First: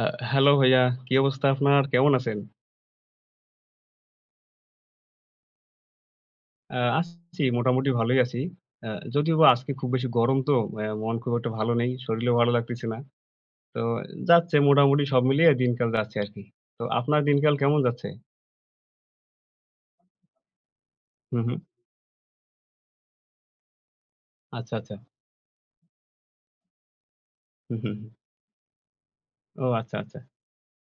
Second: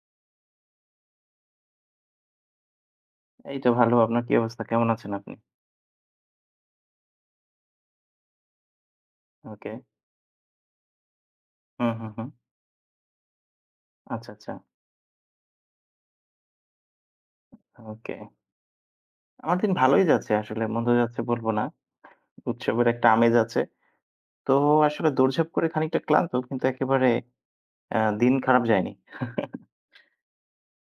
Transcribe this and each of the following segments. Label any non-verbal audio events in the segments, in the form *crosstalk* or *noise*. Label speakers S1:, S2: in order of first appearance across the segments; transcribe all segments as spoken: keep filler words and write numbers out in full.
S1: আ hello ভাইয়া, কি অবস্থা আপনার? কেমন আছেন?
S2: এইতো ভালো। আপনার কি অবস্থা? কেমন আছেন আপনি?
S1: আ আছি মোটামুটি ভালোই আছি। আ যদিওবা আজকে
S2: ওকে।
S1: খুব বেশি গরম তো অ্যা মন খুব একটা ভালো
S2: হুম,
S1: নেই।
S2: হুম, হুম।
S1: শরীরেও ভালো লাগতেছে না। তো
S2: আচ্ছা, আচ্ছা।
S1: যাচ্ছে মোটামুটি সব মিলিয়ে দিনকাল যাচ্ছে আরকি। তো আপনার দিনকাল কেমন যাচ্ছে?
S2: ওকে। আমার দিন ভালোই যাচ্ছে আসলে। মন্দ যাচ্ছে
S1: হুম,
S2: বলব
S1: হুম।
S2: না। উৎসবের একটা আমেজ আছে। তো
S1: আচ্ছা, আচ্ছা।
S2: আসলে দৌড়ঝাঁপ করে খানিকটা ক্লান্ত কিন্তু একেবারে
S1: হুম, হুম,
S2: আ
S1: হুম।
S2: দিন খারাপ যায়নি। *laughs*
S1: ও আচ্ছা, আচ্ছা।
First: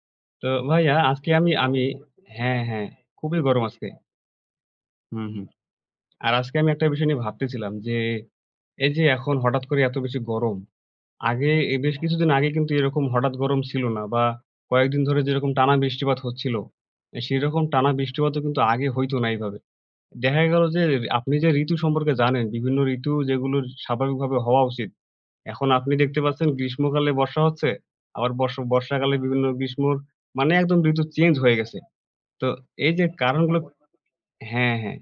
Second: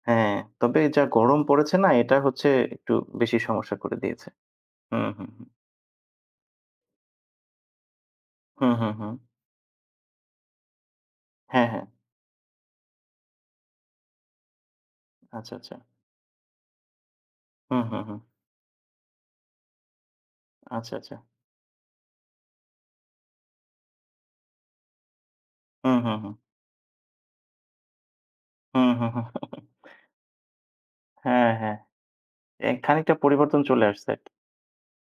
S2: হ্যাঁ,
S1: তো
S2: তবে
S1: ভাইয়া
S2: যা
S1: আজকে
S2: গরম
S1: আমি
S2: পড়েছে
S1: আমি
S2: না এটা হচ্ছে
S1: হ্যাঁ, হ্যাঁ,
S2: একটু বেশি
S1: খুবই গরম
S2: সমস্যা
S1: আজকে।
S2: করে দিয়েছে। হুম,
S1: হুম,
S2: হুম, হুম।
S1: হুম। আর আজকে আমি একটা বিষয় নিয়ে ভাবতেছিলাম যে
S2: হুম,
S1: এই
S2: হুম,
S1: যে
S2: হুম।
S1: এখন হঠাৎ করে এত বেশি গরম, আগে
S2: হ্যাঁ,
S1: এই
S2: হ্যাঁ।
S1: বেশ কিছুদিন আগে কিন্তু এরকম হঠাৎ গরম ছিল না, বা কয়েকদিন ধরে যেরকম
S2: আচ্ছা,
S1: টানা
S2: আচ্ছা।
S1: বৃষ্টিপাত হচ্ছিল, এ সেরকম
S2: হুম,
S1: টানা
S2: হুম, হুম।
S1: বৃষ্টিপাতও কিন্তু আগে হইতো না এইভাবে। দেখা গেল যে
S2: আচ্ছা, আচ্ছা।
S1: আপনি যে ঋতু সম্পর্কে জানেন, বিভিন্ন ঋতু যেগুলোর স্বাভাবিকভাবে হওয়া উচিত। এখন আপনি
S2: হুম, হুম,
S1: দেখতে
S2: হুম।
S1: পাচ্ছেন গ্রীষ্মকালে বর্ষা হচ্ছে, আবার বর্ষ
S2: হুম, হুম,
S1: বর্ষাকালে
S2: হুম।
S1: বিভিন্ন গ্রীষ্মর মানে একদম ঋতু চেঞ্জ
S2: হ্যাঁ,
S1: হয়ে
S2: হ্যাঁ।
S1: গেছে। তো
S2: এ
S1: এই যে
S2: খানিকটা
S1: কারণগুলো।
S2: পরিবর্তন চলে আসছে আরকি।
S1: হ্যাঁ, হ্যাঁ।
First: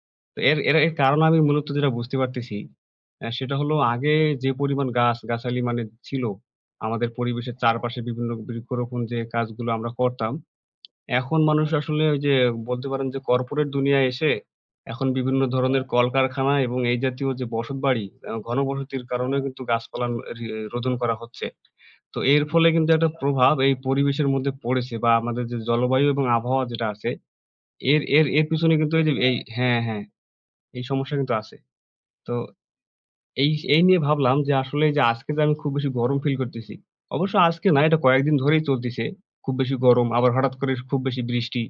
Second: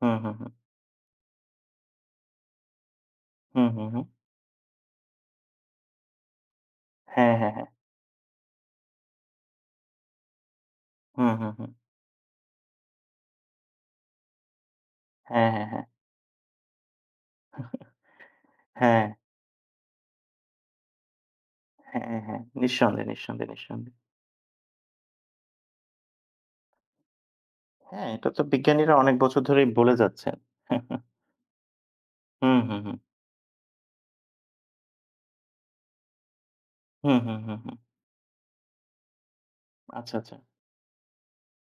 S2: হুম, হুম,
S1: তো
S2: হুম।
S1: এর এর এর কারণ আমি মূলত যেটা বুঝতে পারতেছি, অ্যা সেটা
S2: হুম,
S1: হলো
S2: হুম, হুম।
S1: আগে যে পরিমাণ গাছ-গাছালি মানে ছিল, আমাদের
S2: হ্যাঁ, হ্যাঁ,
S1: পরিবেশের
S2: হ্যাঁ।
S1: চারপাশে বিভিন্ন বৃক্ষরোপণ যে কাজগুলো আমরা করতাম,
S2: হুম,
S1: এখন
S2: হুম,
S1: মানুষ
S2: হুম।
S1: আসলে ওই যে বলতে পারেন যে কর্পোরেট দুনিয়ায় এসে এখন বিভিন্ন
S2: হ্যাঁ, হ্যাঁ,
S1: ধরনের
S2: হ্যাঁ।
S1: কলকারখানা এবং এই জাতীয় যে বসতবাড়ি, আ
S2: হ্যাঁ,
S1: ঘনবসতির কারণেও কিন্তু গাছপালা রি রোদন করা হচ্ছে।
S2: হ্যাঁ,
S1: তো
S2: হ্যাঁ। হ্যাঁ।
S1: এর ফলে কিন্তু
S2: নিঃসন্দেহে,
S1: একটা
S2: নিঃসন্দেহে,
S1: প্রভাব এই
S2: নিঃসন্দেহে।
S1: পরিবেশের মধ্যে পড়েছে, বা আমাদের যে জলবায়ু এবং আবহাওয়া যেটা আছে, এর
S2: হ্যাঁ,
S1: এর
S2: এটা তো
S1: এর পিছনে
S2: বিজ্ঞানীরা
S1: কিন্তু এই যে
S2: অনেক
S1: এই,
S2: বছর ধরেই
S1: হ্যাঁ,
S2: বলে
S1: হ্যাঁ,
S2: যাচ্ছেন।
S1: এই সমস্যা কিন্তু আছে। তো
S2: হুম, হুম, হুম।
S1: এই এই নিয়ে ভাবলাম যে আসলে যে আজকে যে আমি খুব বেশি গরম ফিল করতেছি।
S2: হুম,
S1: অবশ্য
S2: হুম, হুম,
S1: আজকে
S2: হুম।
S1: না, এটা কয়েকদিন ধরেই চলতেছে। খুব বেশি গরম,
S2: আচ্ছা,
S1: আবার
S2: আচ্ছা।
S1: হঠাৎ করে খুব বেশি বৃষ্টি।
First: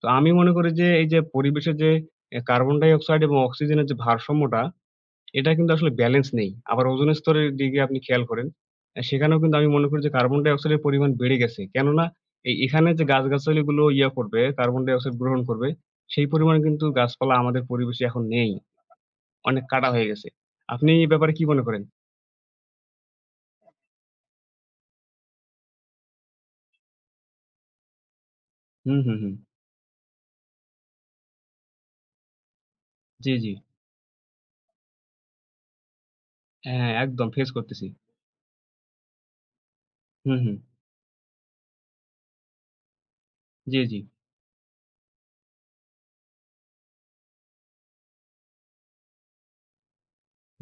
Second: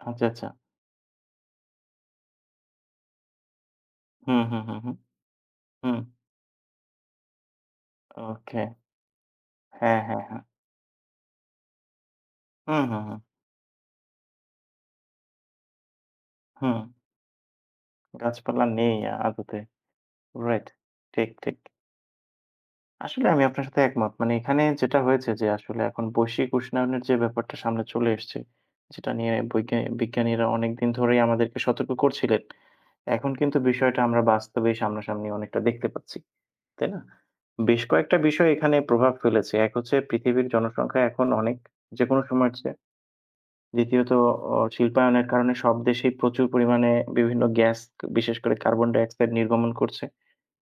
S1: তো
S2: আচ্ছা,
S1: আমি
S2: আচ্ছা।
S1: মনে করি যে এই যে পরিবেশে যে এ কার্বন ডাইঅক্সাইড এবং অক্সিজেনের যে
S2: হুম,
S1: ভারসাম্যটা,
S2: হুম, হুম, হুম।
S1: এটা কিন্তু আসলে
S2: হুম।
S1: ব্যালেন্স নেই। আবার ওজোন স্তরের দিকে আপনি খেয়াল করেন।
S2: ওকে।
S1: আ সেখানেও কিন্তু আমি মনে
S2: হ্যাঁ,
S1: করি যে
S2: হ্যাঁ,
S1: কার্বন
S2: হ্যাঁ।
S1: ডাইঅক্সাইডের পরিমাণ বেড়ে গেছে। কেননা এ
S2: হুম,
S1: এখানে
S2: হুম,
S1: যে
S2: হুম।
S1: গাছগাছালিগুলো ইয়া করবে, কার্বন ডাইঅক্সাইড গ্রহণ করবে, সেই পরিমাণে
S2: হুম।
S1: কিন্তু গাছপালা আমাদের পরিবেশে এখন নেই।
S2: গাছপালা নেই আদতে।
S1: অনেক কাটা হয়ে গেছে।
S2: রাইট।
S1: আপনি এই
S2: ঠিক,
S1: ব্যাপারে কি
S2: ঠিক।
S1: মনে করেন?
S2: আসলে আমি আপনার সাথে একমত। মানে এখানে যেটা হয়েছে যে আসলে এখন বৈশ্বিক উষ্ণায়নের যে ব্যাপারটা সামনে চলে এসছে,
S1: হুম,
S2: যেটা
S1: হুম,
S2: নিয়ে
S1: হুম।
S2: বৈজ্ঞা বিজ্ঞানীরা অনেকদিন ধরেই আমাদেরকে সতর্ক করছিলেন। এখন
S1: জি, জি।
S2: কিন্তু বিষয়টা আমরা বাস্তবে সামনাসামনি অনেকটা দেখতে পাচ্ছি। তাই
S1: হ্যাঁ,
S2: না?
S1: একদম ফেস
S2: বেশ
S1: করতেছি।
S2: কয়েকটা বিষয় এখানে প্রভাব ফেলেছে। এক হচ্ছে
S1: হুম,
S2: পৃথিবীর
S1: হুম।
S2: জনসংখ্যা এখন অনেক, যেকোনো সময়ের চেয়ে।
S1: জি, জি।
S2: দ্বিতীয়ত অ শিল্পায়নের কারণে সব দেশেই প্রচুর পরিমাণে বিভিন্ন গ্যাস, বিশেষ করে কার্বন ডাইঅক্সাইড নির্গমন করছে।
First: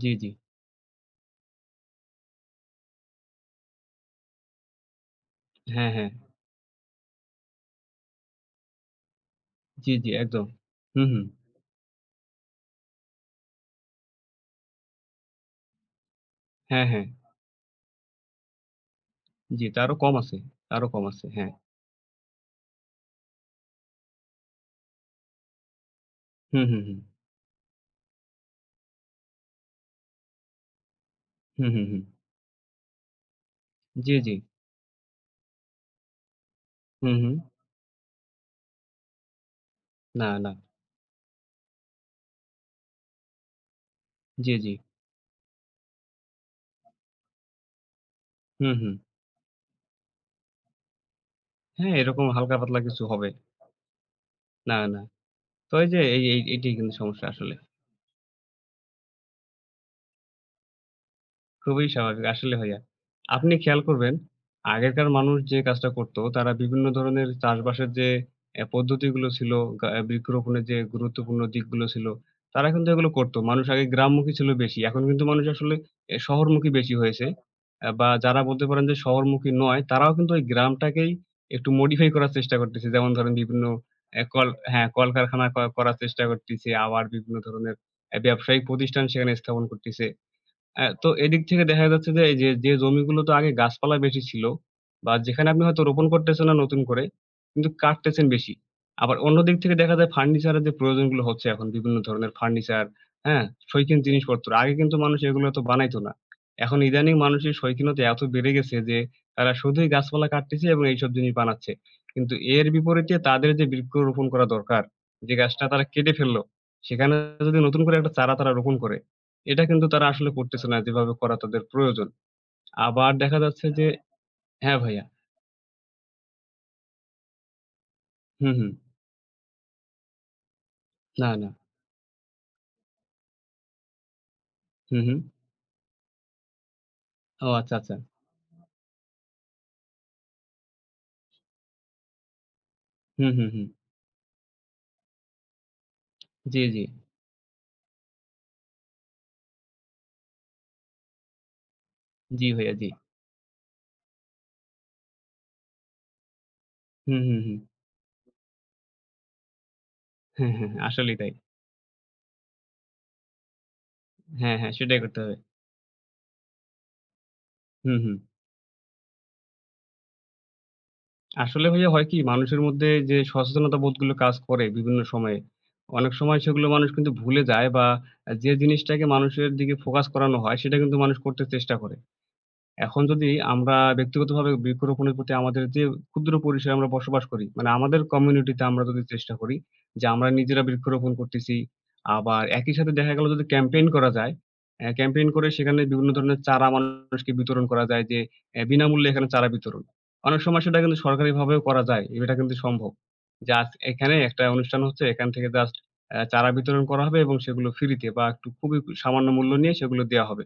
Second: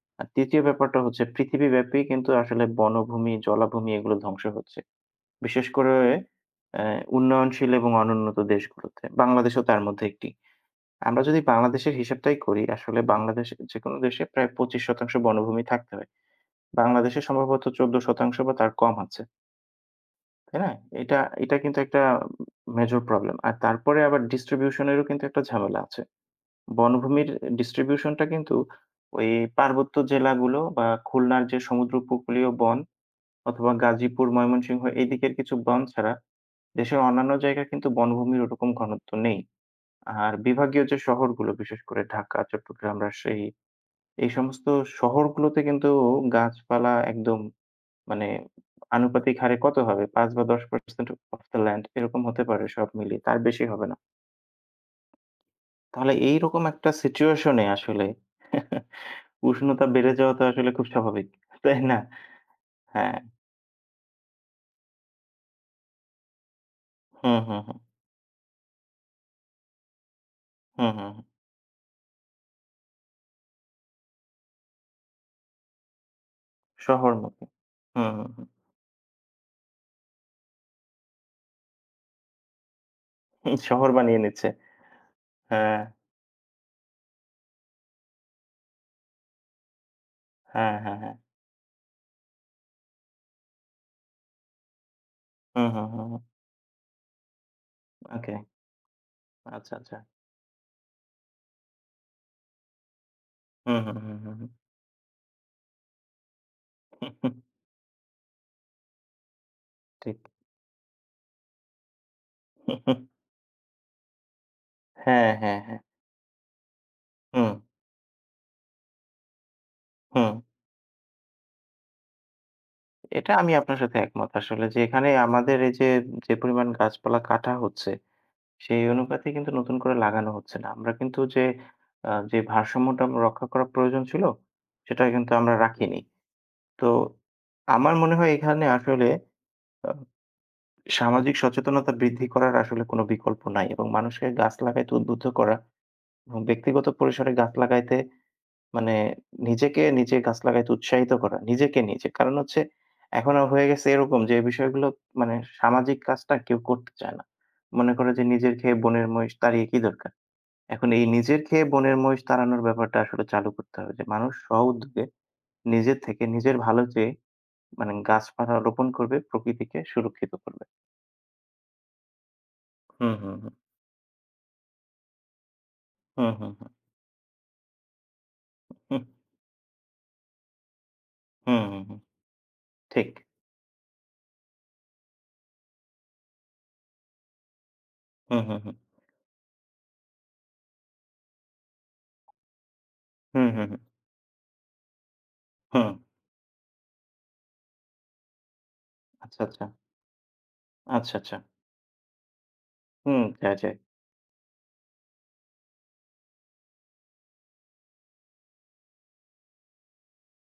S1: জি,
S2: আর
S1: জি।
S2: তৃতীয় ব্যাপারটা হচ্ছে পৃথিবীব্যাপী কিন্তু আসলে বনভূমি, জলাভূমি এগুলো ধ্বংস হচ্ছে। বিশেষ
S1: হ্যাঁ,
S2: করে
S1: হ্যাঁ।
S2: অ্যা উন্নয়নশীল এবং অনুন্নত দেশগুলোতে। বাংলাদেশও তার
S1: জি,
S2: মধ্যে
S1: জি,
S2: একটি।
S1: একদম। হুম,
S2: আমরা
S1: হুম।
S2: যদি বাংলাদেশের হিসাবটাই করি, আসলে বাংলাদেশে যেকোনো দেশে প্রায় পঁচিশ শতাংশ বনভূমি থাকতে হয়।
S1: হ্যাঁ, হ্যাঁ।
S2: বাংলাদেশে সম্ভবত চৌদ্দ শতাংশ বা তার কম আছে।
S1: জি, তারও কম আছে,
S2: তাই না?
S1: তারও কম
S2: এটা
S1: আছে। হ্যাঁ।
S2: এটা কিন্তু একটা মেজর প্রবলেম। আর তারপরে আবার ডিস্ট্রিবিউশন এরও কিন্তু একটা ঝামেলা আছে।
S1: হুম, হুম, হুম।
S2: বনভূমির ডিস্ট্রিবিউশন টা কিন্তু ওই পার্বত্য জেলাগুলো বা খুলনার যে
S1: হুম, হুম,
S2: সমুদ্র
S1: হুম।
S2: উপকূলীয় বন অথবা
S1: জি,
S2: গাজীপুর,
S1: জি।
S2: ময়মনসিংহ এদিকের কিছু বন ছাড়া দেশের
S1: হুম,
S2: অন্যান্য
S1: হুম।
S2: জায়গায় কিন্তু বনভূমির ওরকম ঘনত্ব নেই।
S1: না,
S2: আর
S1: না।
S2: বিভাগীয় যে শহরগুলো বিশেষ করে ঢাকা, চট্টগ্রাম, রাজশাহী এই
S1: জি,
S2: সমস্ত
S1: জি।
S2: শহরগুলোতে কিন্তু গাছপালা একদম মানে
S1: হুম, হুম।
S2: আনুপাতিক হারে কত হবে? পাঁচ বা দশ শতাংশ অফ দ্যা ল্যান্ড
S1: হ্যাঁ,
S2: এরকম
S1: এরকম
S2: হতে
S1: হালকা
S2: পারে
S1: পাতলা
S2: সব
S1: কিছু
S2: মিলিয়ে।
S1: হবে।
S2: তার বেশি হবে না।
S1: না, না। তো এই যে
S2: তাহলে
S1: এই এই
S2: এইরকম
S1: এইটাই
S2: একটা
S1: কিন্তু সমস্যা আসলে।
S2: সিচুয়েশন এ আসলে *laughs* উষ্ণতা বেড়ে যাওয়া তো আসলে খুব স্বাভাবিক। তাই
S1: খুবই
S2: না?
S1: স্বাভাবিক। আসলে ভাইয়া।
S2: হ্যাঁ।
S1: আপনি খেয়াল করবেন, আগেরকার মানুষ যে কাজটা করত, তারা বিভিন্ন ধরনের
S2: হুম, হুম, হুম।
S1: চাষবাসের যে অ্যা পদ্ধতিগুলো ছিল, গা আহ, বৃক্ষরোপণের যে
S2: হুম, হুম, হুম।
S1: গুরুত্বপূর্ণ দিকগুলো ছিল, তারা কিন্তু এগুলো করত। মানুষ আগে গ্রামমুখী ছিল বেশি। এখন কিন্তু মানুষ আসলে এ শহরমুখী বেশি হয়েছে।
S2: শহরমুখী।
S1: অ্যা
S2: হুম,
S1: বা
S2: হুম,
S1: যারা
S2: হুম।
S1: বলতে পারেন যে শহরমুখী নয়, তারাও কিন্তু ওই গ্রামটাকেই একটু modify করার চেষ্টা করতেছে। যেমন ধরেন
S2: হুম,
S1: বিভিন্ন
S2: শহর বানিয়ে
S1: অ্যা
S2: নিচ্ছে।
S1: কল হ্যাঁ, কলকারখানা ক
S2: হ্যাঁ,
S1: করার চেষ্টা করতেছে। আবার বিভিন্ন ধরনের অ্যা ব্যবসায়িক প্রতিষ্ঠান সেখানে স্থাপন করতেছে।
S2: হ্যাঁ,
S1: অ্যা
S2: হ্যাঁ,
S1: তো
S2: হ্যাঁ।
S1: এদিক থেকে দেখা যাচ্ছে যে এই যে, যে জমিগুলোতে আগে গাছপালা বেশি ছিল, বা যেখানে আপনি
S2: হুম,
S1: হয়তো
S2: হুম, হুম,
S1: রোপণ
S2: হুম।
S1: করতেছেন না নতুন করে, কিন্তু কাটতেছেন
S2: ওকে।
S1: বেশি। আবার অন্য দিক
S2: আচ্ছা,
S1: থেকে দেখা
S2: আচ্ছা।
S1: যায় ফার্নিচারের যে প্রয়োজনগুলো হচ্ছে, এখন বিভিন্ন ধরনের ফার্নিচার, হ্যাঁ?
S2: হুম, হুম,
S1: শৌখিন
S2: হুম, হুম,
S1: জিনিসপত্র।
S2: হুম।
S1: আগে কিন্তু মানুষ এগুলো এত বানাইতো না। এখন ইদানিং মানুষের শৌখিনতা এত বেড়ে গেছে যে তারা শুধুই
S2: ঠিক।
S1: গাছপালা কাটতেছে এবং এইসব জিনিস বানাচ্ছে। কিন্তু এর বিপরীতে তাদের যে বৃক্ষ রোপণ করা দরকার,
S2: হ্যাঁ,
S1: যে
S2: হ্যাঁ,
S1: গাছটা
S2: হ্যাঁ।
S1: তারা কেটে ফেলল, সেখানে
S2: হুম।
S1: যদি নতুন করে একটা চারা তারা রোপণ করে, এটা কিন্তু তারা আসলে
S2: হুম,
S1: করতেছে না যেভাবে করা তাদের প্রয়োজন। আবার
S2: এটা
S1: দেখা
S2: আমি
S1: যাচ্ছে
S2: আপনার
S1: যে,
S2: সাথে একমত আসলে
S1: হ্যাঁ
S2: যে
S1: ভাইয়া।
S2: এখানে আমাদের এই যে, যে পরিমাণ গাছপালা কাটা হচ্ছে,
S1: হুম, হুম।
S2: সেই অনুপাতে কিন্তু নতুন করে লাগানো হচ্ছে না। আমরা কিন্তু
S1: না,
S2: যে
S1: না।
S2: আ যে ভারসাম্যটা রক্ষা করা প্রয়োজন ছিল,
S1: হুম,
S2: সেটা
S1: হুম।
S2: কিন্তু আমরা রাখিনি। তো
S1: ও আচ্ছা,
S2: আমার
S1: আচ্ছা।
S2: মনে হয় এখানে আসলে আ সামাজিক সচেতনতা বৃদ্ধি করার আসলে কোনো
S1: হুম,
S2: বিকল্প
S1: হুম,
S2: নাই
S1: হুম।
S2: এবং মানুষকে গাছ লাগাইতে উদ্বুদ্ধ করা এবং
S1: জি, জি।
S2: ব্যক্তিগত পরিসরে গাছ লাগাইতে মানে নিজেকে নিজে গাছ লাগাইতে উৎসাহিত করা। নিজেকে নিজে। কারণ
S1: জি,
S2: হচ্ছে
S1: ভাইয়া জি।
S2: এখন আ হয়ে গেছে এরকম যে এই বিষয়গুলো মানে সামাজিক কাজটা কেউ করতে চায়
S1: হুম,
S2: না।
S1: হুম, হুম।
S2: মনে করে যে নিজের খেয়ে বনের মহিষ তাড়িয়ে কি দরকার?
S1: হ্যাঁ, হ্যাঁ, হ্যাঁ,
S2: এখন এই
S1: আসলেই তাই।
S2: নিজের খেয়ে বনের মহিষ তাড়ানোর ব্যাপারটা আসলে চালু করতে হবে যে মানুষ
S1: হ্যাঁ, হ্যাঁ, সেটাই
S2: স্ব-উদ্যোগে
S1: করতে হবে।
S2: নিজের থেকে নিজের ভালো চেয়ে মানে
S1: হুম, হুম।
S2: গাছপালা রোপণ করবে, প্রকৃতিকে সুরক্ষিত করবে।
S1: আসলে ভাইয়া হয় কি মানুষের মধ্যে
S2: হুম,
S1: যে
S2: হুম, হুম।
S1: সচেতনতা বোধগুলো কাজ করে বিভিন্ন সময়ে, অনেক
S2: হুম,
S1: সময়
S2: হুম,
S1: সেগুলো
S2: হুম।
S1: মানুষ কিন্তু ভুলে যায়, বা যে জিনিসটাকে মানুষের দিকে ফোকাস করানো হয় সেটা কিন্তু মানুষ করতে
S2: হুম,
S1: চেষ্টা
S2: হুম,
S1: করে।
S2: হুম।
S1: এখন
S2: ঠিক।
S1: যদি আমরা ব্যক্তিগতভাবে বৃক্ষরোপণের প্রতি আমাদের যে ক্ষুদ্র পরিসরে আমরা বসবাস করি, মানে আমাদের
S2: হুম, হুম,
S1: কমিউনিটিতে
S2: হুম।
S1: আমরা যদি চেষ্টা করি যে আমরা নিজেরা বৃক্ষরোপণ করতেছি। আবার একই সাথে দেখা গেল যদি
S2: হুম, হুম, হুম।
S1: ক্যাম্পেইন করা যায়, অ্যা ক্যাম্পেইন করে সেখানে
S2: হুম।
S1: বিভিন্ন ধরনের চারা মানুষকে বিতরণ করা যায় যে অ্যা বিনামূল্যে এখানে
S2: আচ্ছা,
S1: চারা
S2: আচ্ছা।
S1: বিতরণ। অনেক সময় সেটা কিন্তু
S2: আচ্ছা, আচ্ছা।
S1: সরকারিভাবেও করা যায়। এটা কিন্তু সম্ভব।
S2: হুম, যায়,
S1: জাস্ট
S2: যায়।
S1: এখানে একটা অনুষ্ঠান হচ্ছে, এখান থেকে জাস্ট অ্যা চারা বিতরণ করা হবে এবং সেগুলো ফ্রিতে বা একটু খুবই সামান্য মূল্য নিয়ে সেগুলো দেয়া হবে।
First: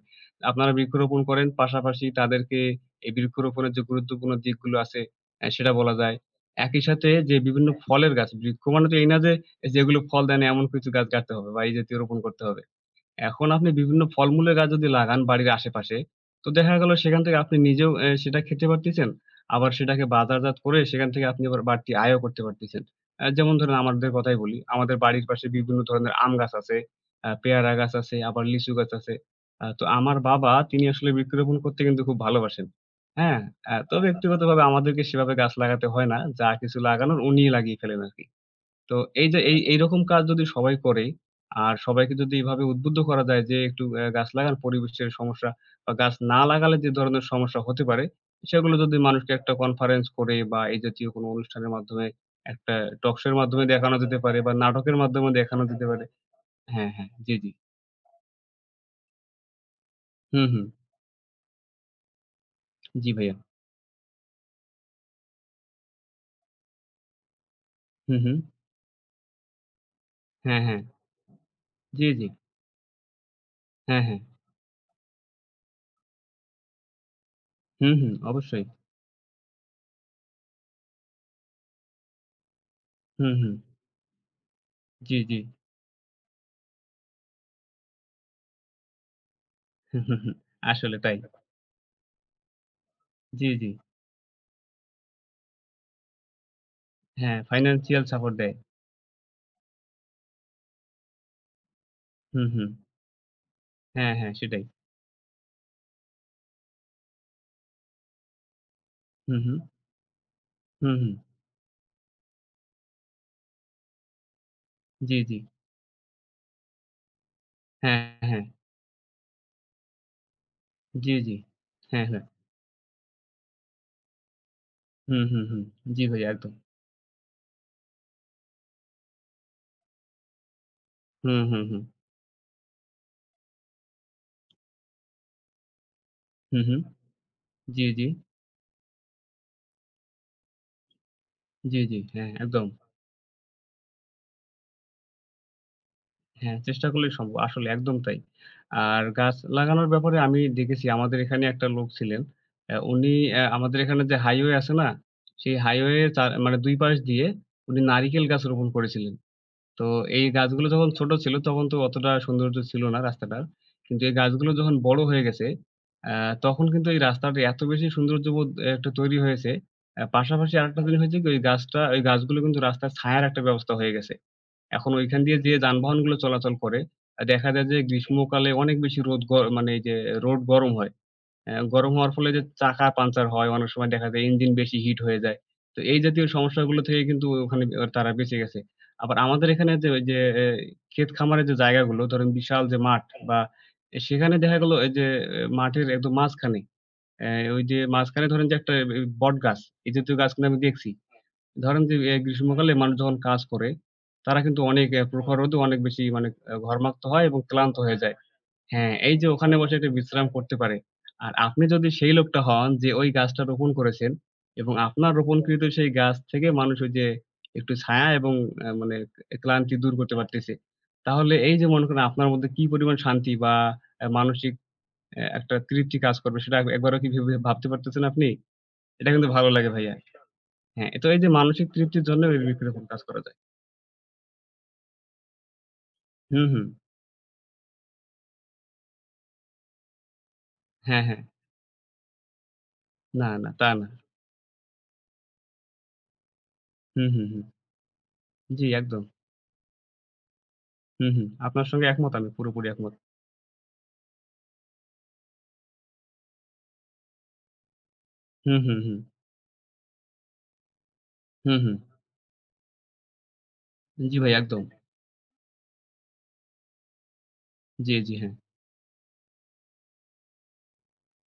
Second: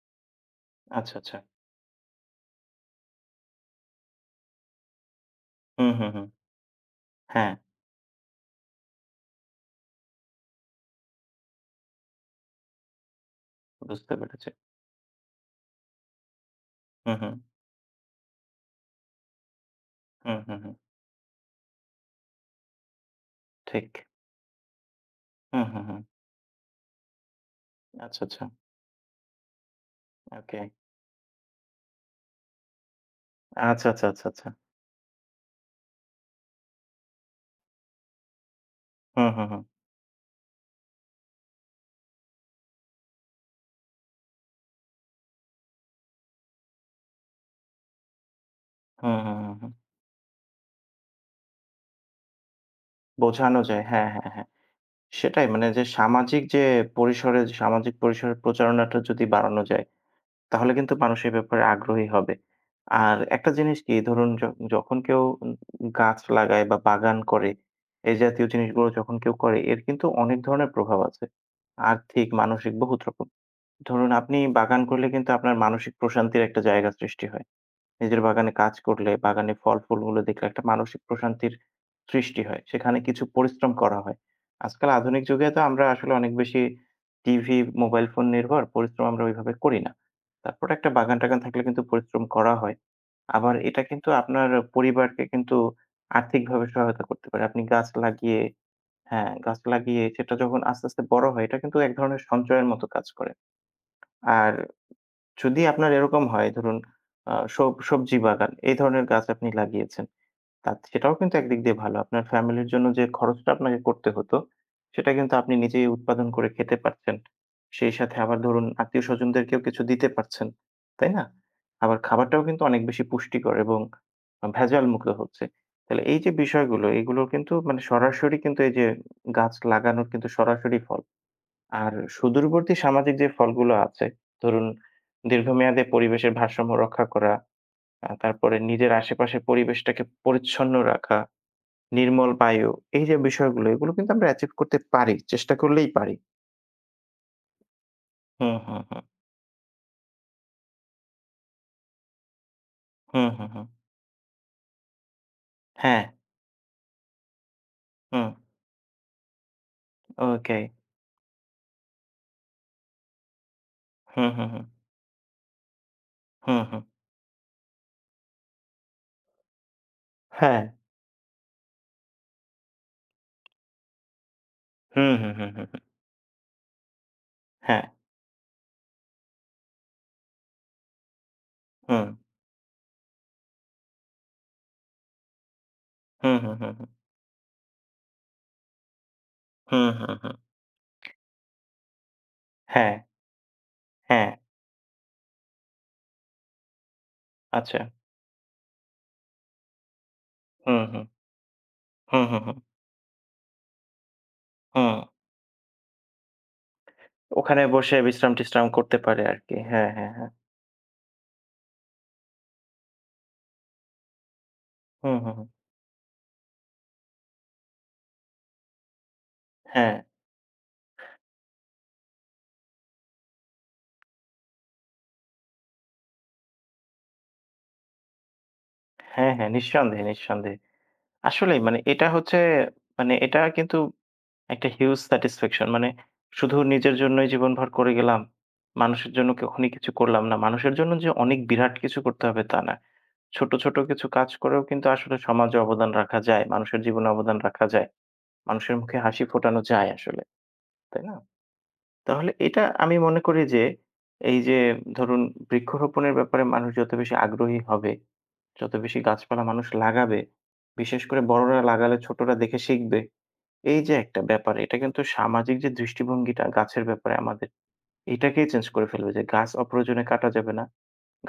S1: আপনারা
S2: আচ্ছা,
S1: বৃক্ষরোপণ
S2: আচ্ছা।
S1: করেন, পাশাপাশি তাদেরকে এই বৃক্ষরোপণের যে গুরুত্বপূর্ণ দিকগুলো আছে, অ্যা সেটা
S2: হুম,
S1: বলা
S2: হুম,
S1: যায়।
S2: হুম।
S1: একই সাথে যে
S2: হ্যাঁ,
S1: বিভিন্ন ফলের গাছ, বৃক্ষ মানে তো এই না যে যেগুলো ফল দেয় না এমন কিছু গাছ কাটতে হবে বা এই জাতীয় রোপণ করতে হবে। এখন আপনি বিভিন্ন
S2: বুঝতে পেরেছি।
S1: ফলমূলের গাছ যদি লাগান বাড়ির আশেপাশে, তো দেখা গেল
S2: হুম,
S1: সেখান
S2: হুম,
S1: থেকে আপনি নিজেও অ্যা সেটা খেতে পারতেছেন। আবার সেটাকে
S2: হুম, হুম,
S1: বাজারজাত
S2: হুম।
S1: করে সেখান থেকে আপনি আবার বাড়তি আয়ও করতে পারতেছেন। অ্যা যেমন ধরেন
S2: ঠিক।
S1: আমাদের কথাই বলি। আমাদের বাড়ির পাশে
S2: হুম,
S1: বিভিন্ন
S2: হুম, হুম।
S1: ধরনের আম গাছ আছে, আ পেয়ারা গাছ আছে,
S2: আচ্ছা, আচ্ছা।
S1: আবার লিচু গাছ আছে। আ তো আমার বাবা
S2: ওকে।
S1: তিনি আসলে বৃক্ষরোপণ করতে কিন্তু খুব ভালোবাসেন। হ্যাঁ? অ্যা
S2: আচ্ছা,
S1: তো আচ্ছা।
S2: আচ্ছা, আচ্ছা, আচ্ছা।
S1: ব্যক্তিগতভাবে আমাদেরকে সেভাবে গাছ লাগাতে হয় না। যা কিছু লাগানোর উনিই লাগিয়ে ফেলেন আরকি। তো এই
S2: হুম,
S1: যে
S2: হুম,
S1: এই
S2: হুম।
S1: এইরকম কাজ যদি সবাই করে, আর সবাইকে যদি এভাবে উদ্বুদ্ধ করা যায় যে একটু অ্যা গাছ লাগান, পরিবেশের সমস্যা বা গাছ না লাগালে যে ধরনের সমস্যা হতে পারে, সেগুলো যদি
S2: হুম,
S1: মানুষকে
S2: হুম,
S1: একটা
S2: হুম, হুম।
S1: কনফারেন্স করে বা এই জাতীয় কোনো অনুষ্ঠানের মাধ্যমে, একটা টক শো এর
S2: বোঝানো
S1: মাধ্যমে
S2: যায়।
S1: দেখানো
S2: হ্যাঁ,
S1: যেতে
S2: হ্যাঁ,
S1: পারে,
S2: হ্যাঁ।
S1: বা নাটকের মাধ্যমে
S2: সেটাই
S1: দেখানো
S2: মানে যে
S1: যেতে পারে।
S2: সামাজিক যে
S1: হ্যাঁ, হ্যাঁ। জি,
S2: পরিসরে
S1: জি।
S2: যে সামাজিক পরিসরের প্রচারণাটা যদি বাড়ানো যায়,
S1: হুম, হুম।
S2: তাহলে কিন্তু মানুষ এ ব্যাপারে আগ্রহী হবে।
S1: জি
S2: আর
S1: ভাইয়া।
S2: একটা জিনিস কি ধরুন য যখন কেউ উম গাছ লাগায় বা বাগান করে, এই
S1: হুম, হুম।
S2: জাতীয় জিনিসগুলো যখন কেউ করে এর কিন্তু অনেক
S1: হ্যাঁ,
S2: ধরনের
S1: হ্যাঁ।
S2: প্রভাব আছে।
S1: জি, জি।
S2: আর্থিক, মানসিক বহুত রকম।
S1: হ্যাঁ,
S2: ধরুন
S1: হ্যাঁ।
S2: আপনি বাগান করলে কিন্তু আপনার মানসিক প্রশান্তির একটা জায়গা সৃষ্টি হয়।
S1: হুম, হুম।
S2: নিজের বাগানে
S1: অবশ্যই।
S2: কাজ করলে, বাগানে ফল-ফুলগুলো দেখলে একটা মানসিক প্রশান্তির সৃষ্টি হয়। সেখানে কিছু
S1: হুম, হুম।
S2: পরিশ্রম করা হয়। আজকাল
S1: জি,
S2: আধুনিক
S1: জি।
S2: যুগে
S1: *laughs*
S2: তো আমরা আসলে অনেক বেশি টিভি, মোবাইল ফোন নির্ভর পরিশ্রম আমরা ওইভাবে করি না।
S1: হুম হুম হুম,
S2: তারপর একটা
S1: আসলে তাই।
S2: বাগান-টাগান থাকলে কিন্তু পরিশ্রম করা হয়।
S1: জি,
S2: আবার
S1: জি।
S2: এটা কিন্তু আপনার পরিবারকে কিন্তু আর্থিকভাবে সহায়তা করতে
S1: হ্যাঁ,
S2: পারে। আপনি গাছ
S1: ফাইন্যান্সিয়াল সাপোর্ট
S2: লাগিয়ে
S1: দেয়।
S2: হ্যাঁ, গাছ লাগিয়ে সেটা যখন আস্তে, আস্তে বড় হয় এটা কিন্তু এক ধরনের
S1: হুম, হুম।
S2: সঞ্চয়ের মতো কাজ করে।
S1: হ্যাঁ, হ্যাঁ
S2: আর
S1: সেটাই।
S2: যদি আপনার এরকম হয় ধরুন আ সব সবজি বাগান এই ধরনের গাছ
S1: হুম,
S2: আপনি
S1: হুম।
S2: লাগিয়েছেন। তা
S1: হুম, হুম।
S2: সেটাও কিন্তু একদিক দিয়ে ভালো। আপনার ফ্যামিলির জন্য যে খরচটা আপনাকে করতে হতো, সেটা
S1: জি,
S2: কিন্তু
S1: জি।
S2: আপনি নিজেই উৎপাদন করে খেতে পারছেন। সেই
S1: হ্যাঁ,
S2: সাথে আবার
S1: হ্যাঁ।
S2: ধরুন আত্মীয়স্বজনদেরকেও কিছু দিতে পারছেন। তাই
S1: জি,
S2: না?
S1: জি।
S2: আবার
S1: হ্যাঁ, হ্যাঁ।
S2: খাবারটাও কিন্তু অনেক বেশি পুষ্টিকর এবং আ ভেজাল মুক্ত
S1: হুম, হুম,
S2: হচ্ছে।
S1: হুম।
S2: তাহলে
S1: জি
S2: এই
S1: ভাই
S2: যে
S1: একদম।
S2: বিষয়গুলো, এগুলো কিন্তু মানে সরাসরি কিন্তু এই যে গাছ লাগানোর কিন্তু সরাসরি ফল।
S1: হুম, হুম, হুম।
S2: আর সুদূরবর্তী সামাজিক যে ফলগুলো আছে, ধরুন দীর্ঘমেয়াদে পরিবেশের
S1: হুম,
S2: ভারসাম্য
S1: হুম।
S2: রক্ষা করা,
S1: জি, জি।
S2: আ তারপরে নিজের আশেপাশের পরিবেশটাকে পরিচ্ছন্ন রাখা,
S1: জি, জি।
S2: নির্মল
S1: হ্যাঁ, একদম।
S2: বায়ু, এই যে বিষয়গুলো এগুলো কিন্তু আমরা অ্যাচিভ করতে পারি। চেষ্টা করলেই পারি।
S1: হ্যাঁ, চেষ্টা করলেই সম্ভব। আসলে একদম তাই।
S2: হুম, হুম, হুম।
S1: আর গাছ লাগানোর ব্যাপারে আমি দেখেছি আমাদের এখানে একটা লোক ছিলেন। অ্যা উনি
S2: হুম,
S1: অ্যা
S2: হুম, হুম।
S1: আমাদের এখানে যে হাইওয়ে আছে না? সেই হাইওয়ে
S2: হ্যাঁ,
S1: চার মানে দুই পাশ দিয়ে উনি নারিকেল
S2: হুম।
S1: গাছ রোপণ করেছিলেন। তো এই
S2: ওকে।
S1: গাছগুলো যখন ছোট ছিল, তখন তো অতটা সৌন্দর্য ছিল না রাস্তাটার। কিন্তু এই
S2: হুম, হুম,
S1: গাছগুলো
S2: হুম।
S1: যখন বড় হয়ে গেছে, আ
S2: হুম,
S1: তখন
S2: হুম।
S1: কিন্তু এই রাস্তাটা এত বেশি সৌন্দর্যবোধ একটা তৈরি হয়েছে। আ পাশাপাশি
S2: হ্যাঁ।
S1: আরেকটা জিনিস হয়েছে কি, ওই গাছটা ওই গাছগুলো কিন্তু রাস্তার ছায়ার একটা ব্যবস্থা হয়ে গেছে। এখন
S2: হুম,
S1: ঐখান
S2: হুম,
S1: দিয়ে
S2: হুম,
S1: যে
S2: হুম, হুম।
S1: যানবাহনগুলো চলাচল করে, আ দেখা যায় যে
S2: হ্যাঁ।
S1: গ্রীষ্মকালে অনেক বেশি রোদ, গ মানে এই যে রোড গরম হয়। অ্যা গরম
S2: হুম।
S1: হওয়ার ফলে যে চাকা পাংচার হয়, অনেক সময় দেখা যায় ইঞ্জিন বেশি হিট হয়ে যায়। তো এই জাতীয়
S2: হুম, হুম, হুম,
S1: সমস্যাগুলো
S2: হুম।
S1: থেকে কিন্তু ওখানে অ তারা বেঁচে গেছে। আবার আমাদের এখানে
S2: হুম,
S1: যে ওই
S2: হুম,
S1: যে
S2: হুম।
S1: এ ক্ষেত খামারের যে জায়গাগুলো ধরেন বিশাল যে
S2: হ্যাঁ,
S1: মাঠ, হুম। বা এ
S2: হ্যাঁ।
S1: সেখানে দেখা গেল এই যে এ মাঠের একদম মাঝখানে, অ্যা ওই
S2: আচ্ছা।
S1: যে মাঝখানে ধরেন যে একটা এ বটগাছ, এই জাতীয় গাছ কিন্তু আমি
S2: হুম,
S1: দেখছি।
S2: হুম।
S1: ধরেন যে এ
S2: হুম, হুম, হুম।
S1: গ্রীষ্মকালে মানুষ যখন কাজ করে, তারা কিন্তু অনেক,
S2: হুম।
S1: অ্যা হুম। প্রখর রোদে অনেক বেশি মানে অ্যা ঘর্মাক্ত হয় এবং
S2: ওখানে
S1: ক্লান্ত
S2: বসে
S1: হয়ে যায়।
S2: বিশ্রাম-টিশ্রাম
S1: হ্যাঁ,
S2: করতে
S1: এই
S2: পারে
S1: যে
S2: আরকি।
S1: ওখানে বসে
S2: হ্যাঁ,
S1: একটা
S2: হ্যাঁ,
S1: বিশ্রাম
S2: হ্যাঁ।
S1: করতে পারে। আর আপনি যদি সেই লোকটা হন যে ওই গাছটা রোপণ করেছেন এবং আপনার
S2: হুম, হুম, হুম।
S1: রোপণকৃত সেই গাছ থেকে মানুষ ওই যে একটু ছায়া এবং আ মানে এ ক্লান্তি দূর
S2: হ্যাঁ।
S1: করতে পারতেছে। তাহলে এই যে মনে করেন আপনার মধ্যে কি পরিমাণ শান্তি বা আ মানসিক অ্যা একটা তৃপ্তি কাজ করবে, সেটা এক- একবারও কি ভেবে ভাবতে পারতেছেন আপনি? এটা কিন্তু
S2: হ্যাঁ,
S1: ভালো
S2: হ্যাঁ,
S1: লাগে ভাইয়া।
S2: নিঃসন্দেহে, নিঃসন্দেহে।
S1: হ্যাঁ, তো এই যে
S2: আসলেই
S1: মানসিক
S2: মানে
S1: তৃপ্তির
S2: এটা
S1: জন্য
S2: হচ্ছে
S1: এই বৃক্ষরোপণ কাজ
S2: মানে
S1: করা যায়।
S2: এটা কিন্তু একটা হিউজ স্যাটিসফ্যাকশন। মানে
S1: হুম,
S2: শুধু
S1: হুম।
S2: নিজের জন্যই জীবনভর করে গেলাম। মানুষের জন্য কখনই কিছু করলাম না। মানুষের জন্য
S1: হ্যাঁ,
S2: যে
S1: হ্যাঁ।
S2: অনেক বিরাট কিছু করতে হবে তা না।
S1: না, না,
S2: ছোট,
S1: তা
S2: ছোট
S1: না।
S2: কিছু কাজ করেও কিন্তু আসলে সমাজে অবদান রাখা যায়। মানুষের
S1: হুম,
S2: জীবনে
S1: হুম,
S2: অবদান
S1: হুম।
S2: রাখা যায়।
S1: জি,
S2: মানুষের মুখে
S1: একদম।
S2: হাসি ফোটানো যায় আসলে। তাই
S1: হুম,
S2: না?
S1: হুম। আপনার সঙ্গে একমত আমি,
S2: তাহলে এটা
S1: পুরোপুরি একমত।
S2: আমি মনে করি যে, এই যে ধরুন বৃক্ষরোপণের ব্যাপারে মানুষ যত বেশি আগ্রহী হবে,
S1: হুম,
S2: যত
S1: হুম,
S2: বেশি
S1: হুম।
S2: গাছপালা মানুষ লাগাবে, বিশেষ করে
S1: হুম,
S2: বড়রা
S1: হুম।
S2: লাগালে ছোটরা দেখে শিখবে। এই যে
S1: জি
S2: একটা
S1: ভাই
S2: ব্যাপার,
S1: একদম।
S2: এটা কিন্তু সামাজিক যে দৃষ্টিভঙ্গিটা গাছের ব্যাপারে আমাদের,
S1: জি, জি, হ্যাঁ।
S2: এটাকেই চেঞ্জ করে ফেলবে যে গাছ অপ্রয়োজনে কাটা যাবে না।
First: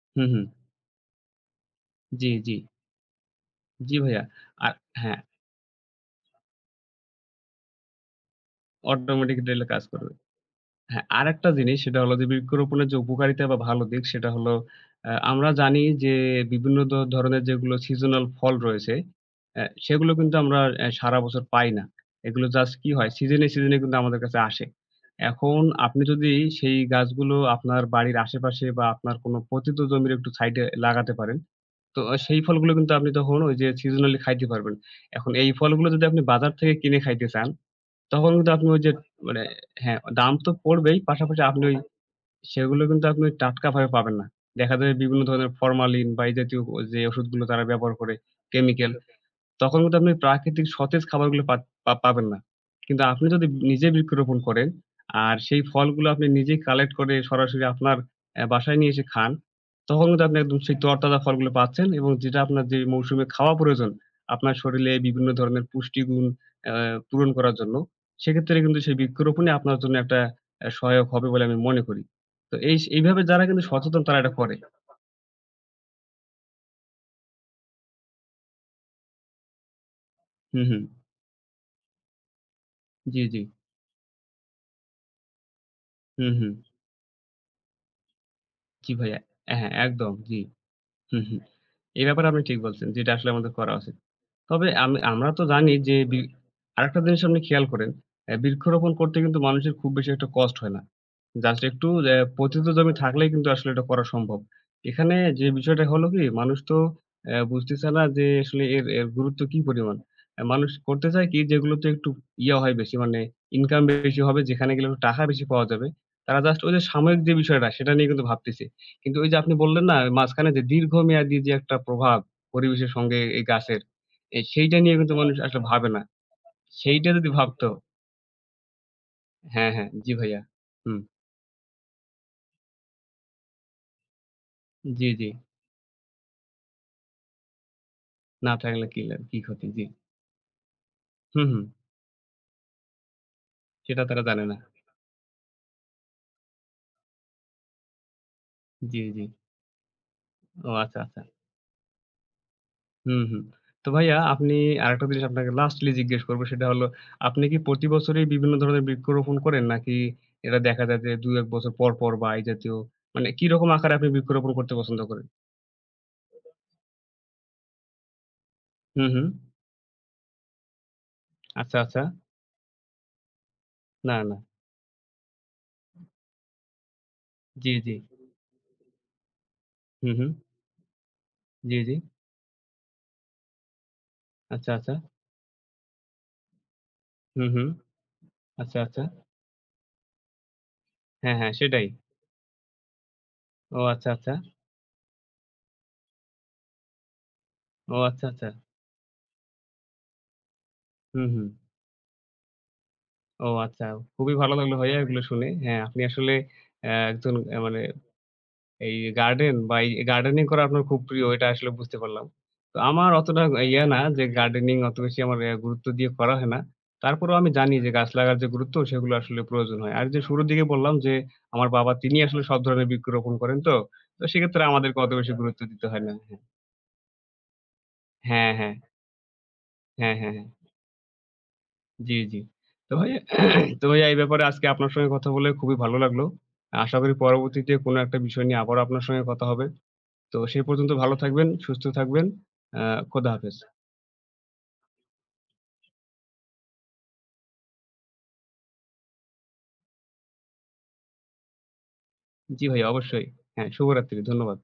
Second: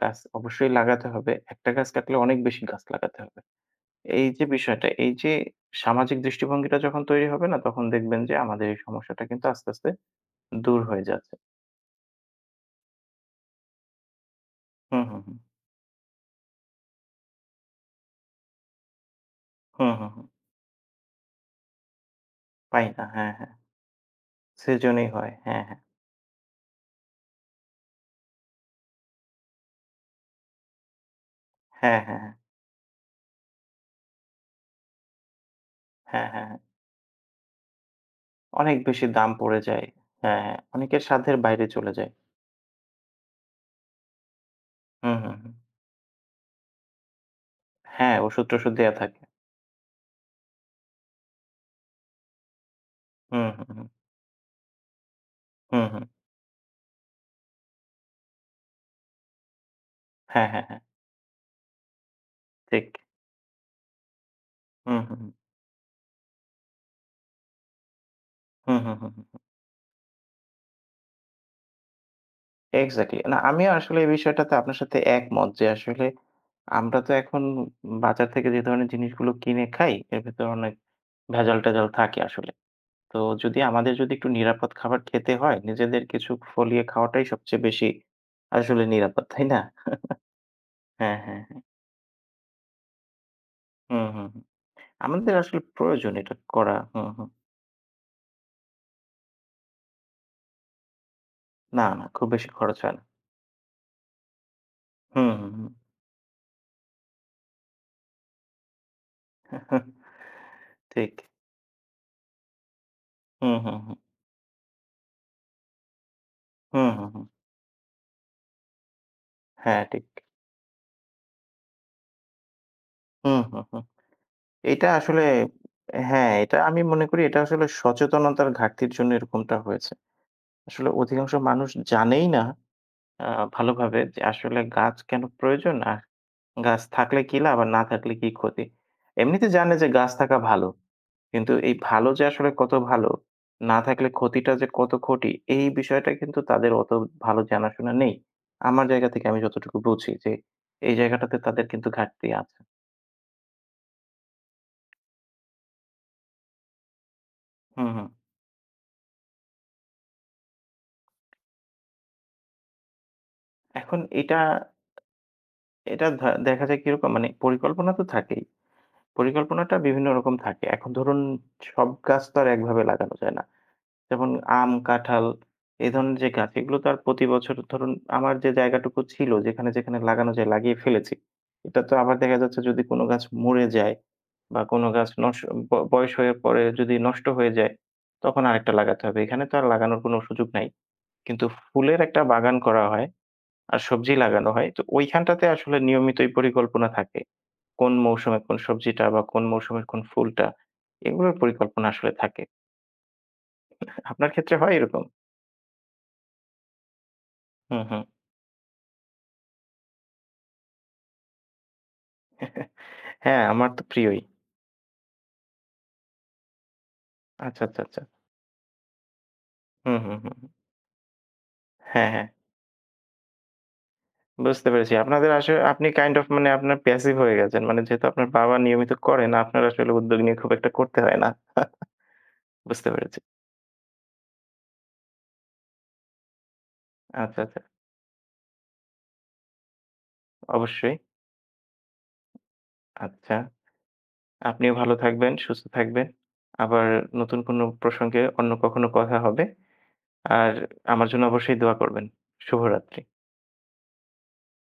S2: গাছ
S1: হুম, হুম।
S2: অবশ্যই লাগাতে হবে। একটা গাছ কাটলে
S1: জি,
S2: অনেক
S1: জি।
S2: বেশি গাছ লাগাতে হবে।
S1: জি ভাইয়া।
S2: এই যে
S1: আর
S2: বিষয়টা, এই
S1: হ্যাঁ,
S2: যে সামাজিক দৃষ্টিভঙ্গিটা যখন তৈরি হবে না, তখন দেখবেন যে আমাদের এই সমস্যাটা
S1: অটোমেটিক
S2: কিন্তু
S1: ডেলে
S2: আস্তে,
S1: কাজ
S2: আস্তে
S1: করবে।
S2: দূর হয়ে
S1: হ্যাঁ,
S2: যাচ্ছে।
S1: আরেকটা জিনিস সেটা হলো যে বৃক্ষরোপণের যে উপকারিতা বা ভালো দিক, সেটা হলো
S2: হুম,
S1: আ
S2: হুম, হুম।
S1: আমরা জানি যে বিভিন্ন ধ ধরনের যেগুলো সিজনাল ফল রয়েছে, অ্যা
S2: হুম, হুম,
S1: সেগুলো
S2: হুম।
S1: কিন্তু আমরা অ্যা সারা বছর পাই না। এগুলো জাস্ট
S2: পাই
S1: কি
S2: না।
S1: হয়,
S2: হ্যাঁ,
S1: সিজনে,
S2: হ্যাঁ।
S1: সিজনে কিন্তু আমাদের কাছে আসে।
S2: সেজন্যই হয়।
S1: এখন
S2: হ্যাঁ, হ্যাঁ।
S1: আপনি যদি সেই গাছগুলো আপনার বাড়ির আশেপাশে বা আপনার কোনো পতিত জমির একটু সাইডে লাগাতে পারেন, তো
S2: হ্যাঁ,
S1: আ
S2: হ্যাঁ, হ্যাঁ।
S1: সেই ফলগুলো কিন্তু আপনি তখন ওই যে seasonally খাইতে পারবেন। এখন এই ফলগুলো যদি আপনি
S2: হ্যাঁ, হ্যাঁ,
S1: বাজার
S2: হ্যাঁ।
S1: থেকে কিনে খাইতে চান, তখন কিন্তু আপনি
S2: অনেক
S1: ওই যে
S2: বেশি দাম
S1: মানে,
S2: পড়ে যায়।
S1: হ্যাঁ, দাম
S2: হ্যাঁ,
S1: তো
S2: হ্যাঁ।
S1: পড়বেই,
S2: অনেকের সাধ্যের
S1: পাশাপাশি আপনি
S2: বাইরে
S1: ওই
S2: চলে যায়।
S1: সেগুলো কিন্তু আপনি টাটকা ভাবে পাবেন না। দেখা যায়
S2: হুম,
S1: বিভিন্ন
S2: হুম,
S1: ধরনের
S2: হুম।
S1: ফরমালিন বা এই জাতীয় ও যে ওষুধগুলো তারা ব্যবহার করে,
S2: হ্যাঁ, ওষুধ-টষুধ দেয়া
S1: কেমিক্যাল।
S2: থাকে।
S1: তখন কিন্তু আপনি প্রাকৃতিক সতেজ খাবারগুলো পাত পা পাবেন না। কিন্তু আপনি যদি
S2: হুম, হুম, হুম।
S1: নিজে বৃক্ষরোপণ করেন, আর সেই
S2: হুম, হুম।
S1: ফলগুলো আপনি নিজেই কালেক্ট করে সরাসরি আপনার অ্যা বাসায় নিয়ে এসে খান, তখন কিন্তু আপনি
S2: হ্যাঁ,
S1: একদম
S2: হ্যাঁ,
S1: সেই
S2: হ্যাঁ।
S1: তরতাজা ফলগুলো পাচ্ছেন এবং যেটা আপনার যে
S2: ঠিক।
S1: মৌসুমে খাওয়া প্রয়োজন, আপনার শরীরে
S2: হুম, হুম,
S1: বিভিন্ন
S2: হুম।
S1: ধরনের পুষ্টিগুণ অ্যা পূরণ করার জন্য, সেক্ষেত্রে
S2: হুম,
S1: কিন্তু
S2: হুম,
S1: সেই
S2: হুম, হুম।
S1: বৃক্ষরোপণই আপনার জন্য একটা অ্যা সহায়ক হবে বলে আমি মনে করি। তো এইস
S2: এক্সাক্টলি।
S1: এইভাবে
S2: না
S1: যারা কিন্তু
S2: আমিও আসলে
S1: সচেতন
S2: এই
S1: তারা এটা
S2: বিষয়টাতে
S1: করে।
S2: আপনার সাথে একমত যে আসলে আমরা তো এখন বাজার থেকে যে ধরনের জিনিসগুলো কিনে খাই, এর ভেতরে
S1: হুম,
S2: অনেক
S1: হুম।
S2: ভেজাল-টেজাল থাকে আসলে। তো
S1: জি, জি।
S2: যদি আমাদের যদি একটু নিরাপদ খাবার খেতে হয়, নিজেদের কিছু
S1: হুম, হুম।
S2: ফলিয়ে খাওয়াটাই সবচেয়ে বেশি আসলে
S1: জি ভাইয়া।
S2: নিরাপদ, তাই না?
S1: হ্যাঁ, একদম। জি।
S2: হ্যাঁ,
S1: হুম,
S2: হ্যাঁ,
S1: হুম।
S2: হ্যাঁ।
S1: এই ব্যাপারে আপনি ঠিক বলছেন। যেটা আসলে আমাদের করা উচিত।
S2: হুম, হুম, হুম।
S1: তবে আমি আমরা
S2: আমাদের
S1: তো
S2: আসলে
S1: জানি যে
S2: প্রয়োজন
S1: বি
S2: এটা করা।
S1: আরেকটা
S2: হুম,
S1: জিনিস
S2: হুম।
S1: আপনি খেয়াল করেন, অ্যা বৃক্ষরোপণ করতে কিন্তু মানুষের খুব বেশি একটা কষ্ট হয় না। জাস্ট
S2: না,
S1: একটু
S2: না,
S1: অ্যা
S2: খুব বেশি
S1: পতিত
S2: খরচ হয়
S1: জমি
S2: না।
S1: থাকলেই কিন্তু আসলে এটা করা সম্ভব। এখানে
S2: হুম,
S1: যে
S2: হুম, হুম।
S1: বিষয়টা হলো কি, মানুষ তো অ্যা বুঝতেছে না যে আসলে এর, এর গুরুত্ব কি পরিমাণ। অ্যা মানুষ
S2: *laughs*
S1: করতে
S2: ঠিক।
S1: চায় কি যেগুলোতে একটু ইয়া হয় বেশি, মানে
S2: হুম, হুম,
S1: ইনকাম
S2: হুম।
S1: বেশি হবে, যেখানে গেলে একটু টাকা বেশি পাওয়া যাবে। তারা জাস্ট ওই যে
S2: হুম, হুম,
S1: সাময়িক
S2: হুম।
S1: যে বিষয়টা সেটা নিয়ে কিন্তু ভাবতেছে। কিন্তু ওই যে আপনি
S2: হ্যাঁ,
S1: বললেন না
S2: ঠিক।
S1: মাঝখানে যে দীর্ঘমেয়াদী যে একটা প্রভাব পরিবেশের সঙ্গে
S2: হুম,
S1: এই
S2: হুম,
S1: গাছের,
S2: হুম।
S1: এ সেইটা
S2: এটা
S1: নিয়ে কিন্তু
S2: আসলে
S1: মানুষ আসলে ভাবে না।
S2: হ্যাঁ, এটা আমি মনে
S1: সেইটা
S2: করি
S1: যদি
S2: এটা আসলে
S1: ভাবতো।
S2: সচেতনতার ঘাটতির জন্য এরকমটা
S1: হ্যাঁ, হ্যাঁ।
S2: হয়েছে।
S1: জি ভাইয়া।
S2: আসলে
S1: হুম।
S2: অধিকাংশ মানুষ জানেই না আ ভালোভাবে যে আসলে গাছ
S1: জি,
S2: কেন
S1: জি।
S2: প্রয়োজন? আর গাছ থাকলে কি লাভ আর না থাকলে কি
S1: না
S2: ক্ষতি?
S1: থাকলে কি লা কি
S2: এমনিতে
S1: ক্ষতি?
S2: জানে
S1: জি।
S2: যে গাছ থাকা ভালো।
S1: হুম,
S2: কিন্তু
S1: হুম।
S2: এই ভালো যে আসলে কত ভালো, না
S1: সেটা
S2: থাকলে
S1: তারা জানে
S2: ক্ষতিটা
S1: না।
S2: যে কত ক্ষতি, এই বিষয়টা কিন্তু তাদের অত ভালো জানাশোনা নেই। আমার
S1: জি,
S2: জায়গা
S1: জি।
S2: থেকে আমি যতটুকু বুঝি যে
S1: ও
S2: এই
S1: আচ্ছা, আচ্ছা।
S2: জায়গাটাতে তাদের কিন্তু ঘাটতি আছে।
S1: হুম, হুম। তো ভাইয়া আপনি, আরেকটা জিনিস আপনাকে লাস্টলি জিজ্ঞেস করব, সেটা হলো আপনি কি প্রতি
S2: হুম, হুম।
S1: বছরই বিভিন্ন ধরনের বৃক্ষরোপণ করেন? নাকি এটা দেখা যায় যে দুই এক বছর পর, পর বা এই জাতীয়, মানে কিরকম আকারে
S2: এখন
S1: আপনি
S2: এটা
S1: বৃক্ষরোপণ করতে পছন্দ করেন?
S2: এটা ধা দেখা যায় কিরকম মানে পরিকল্পনা তো থাকেই।
S1: হুম, হুম।
S2: পরিকল্পনাটা বিভিন্ন রকম থাকে। এখন ধরুন
S1: আচ্ছা,
S2: সব
S1: আচ্ছা।
S2: গাছ তো আর একভাবে লাগানো যায় না।
S1: না,
S2: যেমন
S1: না।
S2: আম, কাঁঠাল এই ধরনের যে গাছ এগুলো তো আর প্রতি বছর
S1: জি,
S2: ধরুন
S1: জি।
S2: আমার যে জায়গাটুকু ছিল যেখানে, যেখানে
S1: হুম, হুম।
S2: লাগানো যায় লাগিয়ে ফেলেছি।
S1: জি,
S2: এটা তো
S1: জি।
S2: আবার দেখা যাচ্ছে যদি কোনো গাছ মরে যায় বা
S1: আচ্ছা,
S2: কোনো
S1: আচ্ছা।
S2: গাছ নস ব বয়স হয়ে পরে যদি নষ্ট
S1: হুম,
S2: হয়ে
S1: হুম।
S2: যায় তখন আরেকটা
S1: আচ্ছা,
S2: লাগাতে
S1: আচ্ছা।
S2: হবে। এখানে তো আর লাগানোর কোনো সুযোগ নাই।
S1: হ্যাঁ,
S2: কিন্তু
S1: হ্যাঁ সেটাই।
S2: ফুলের একটা বাগান করা হয় আর
S1: ও আচ্ছা,
S2: সবজি
S1: আচ্ছা।
S2: লাগানো হয়। তো ওইখানটাতে আসলে নিয়মিতই পরিকল্পনা থাকে। কোন
S1: ও আচ্ছা,
S2: মৌসুমে
S1: আচ্ছা।
S2: কোন সবজিটা বা কোন মৌসুমের কোন ফুলটা
S1: হুম,
S2: এগুলোর
S1: হুম।
S2: পরিকল্পনা আসলে থাকে।
S1: ও আচ্ছা।
S2: আপনার
S1: খুবই ভালো
S2: ক্ষেত্রে হয়
S1: লাগলো ভাইয়া
S2: এরকম?
S1: এগুলো শুনে। হ্যাঁ, আপনি আসলে অ্যা একজন, অ্যা
S2: হু,
S1: মানে
S2: হু।
S1: এই গার্ডেন বা এই গার্ডেনিং করা আপনার খুব প্রিয়, এটা আসলে বুঝতে পারলাম। তো আমার
S2: হ্যাঁ,
S1: অতটা
S2: আমার তো
S1: ইয়া না,
S2: প্রিয়ই।
S1: যে গার্ডেনিং অত বেশি আমার অ্যা গুরুত্ব দিয়ে করা হয় না। তারপরেও আমি
S2: আচ্ছা,
S1: জানি
S2: আচ্ছা,
S1: যে
S2: আচ্ছা।
S1: গাছ লাগার যে গুরুত্ব সেগুলো আসলে প্রয়োজন হয়।
S2: হুম,
S1: আর
S2: হুম,
S1: যে
S2: হুম।
S1: শুরুর
S2: হুম।
S1: দিকে বললাম যে আমার বাবা
S2: হ্যাঁ,
S1: তিনি
S2: হ্যাঁ।
S1: আসলে সব ধরনের বৃক্ষরোপণ করেন তো। তো সেক্ষেত্রে
S2: বুঝতে পেরেছি।
S1: আমাদেরকে অত
S2: আপনাদের
S1: বেশি
S2: আসলে
S1: গুরুত্ব
S2: আপনি
S1: দিতে হয় না।
S2: কাইন্ড অফ মানে আপনার প্যাসিভ হয়ে গেছেন। মানে যেহেতু আপনার
S1: হ্যাঁ,
S2: বাবা
S1: হ্যাঁ,
S2: নিয়মিত করেন, আপনার আসলে
S1: হ্যাঁ,
S2: উদ্যোগ
S1: হ্যাঁ,
S2: নিয়ে
S1: হ্যাঁ।
S2: খুব একটা করতে হয় না। *laughs*
S1: জি, জি।
S2: বুঝতে
S1: তো ভাইয়া
S2: পেরেছি।
S1: *clears throat* তো ভাইয়া এই ব্যাপারে আজকে আপনার সঙ্গে কথা বলে খুবই ভালো লাগলো। আশা করি
S2: আচ্ছা, আচ্ছা।
S1: পরবর্তীতে কোনো একটা বিষয় নিয়ে আবারও আপনার সঙ্গে কথা হবে। তো সেই পর্যন্ত
S2: অবশ্যই।
S1: ভালো থাকবেন, সুস্থ থাকবেন। আ খোদা
S2: আচ্ছা।
S1: হাফেজ।
S2: আপনিও ভালো থাকবেন, সুস্থ থাকবেন। আবার নতুন কোনো প্রসঙ্গে অন্য কখনো কথা হবে। আর আমার জন্য অবশ্যই দোয়া করবেন।
S1: জি ভাইয়া
S2: শুভরাত্রি।
S1: অবশ্যই। হ্যাঁ, শুভরাত্রি। ধন্যবাদ।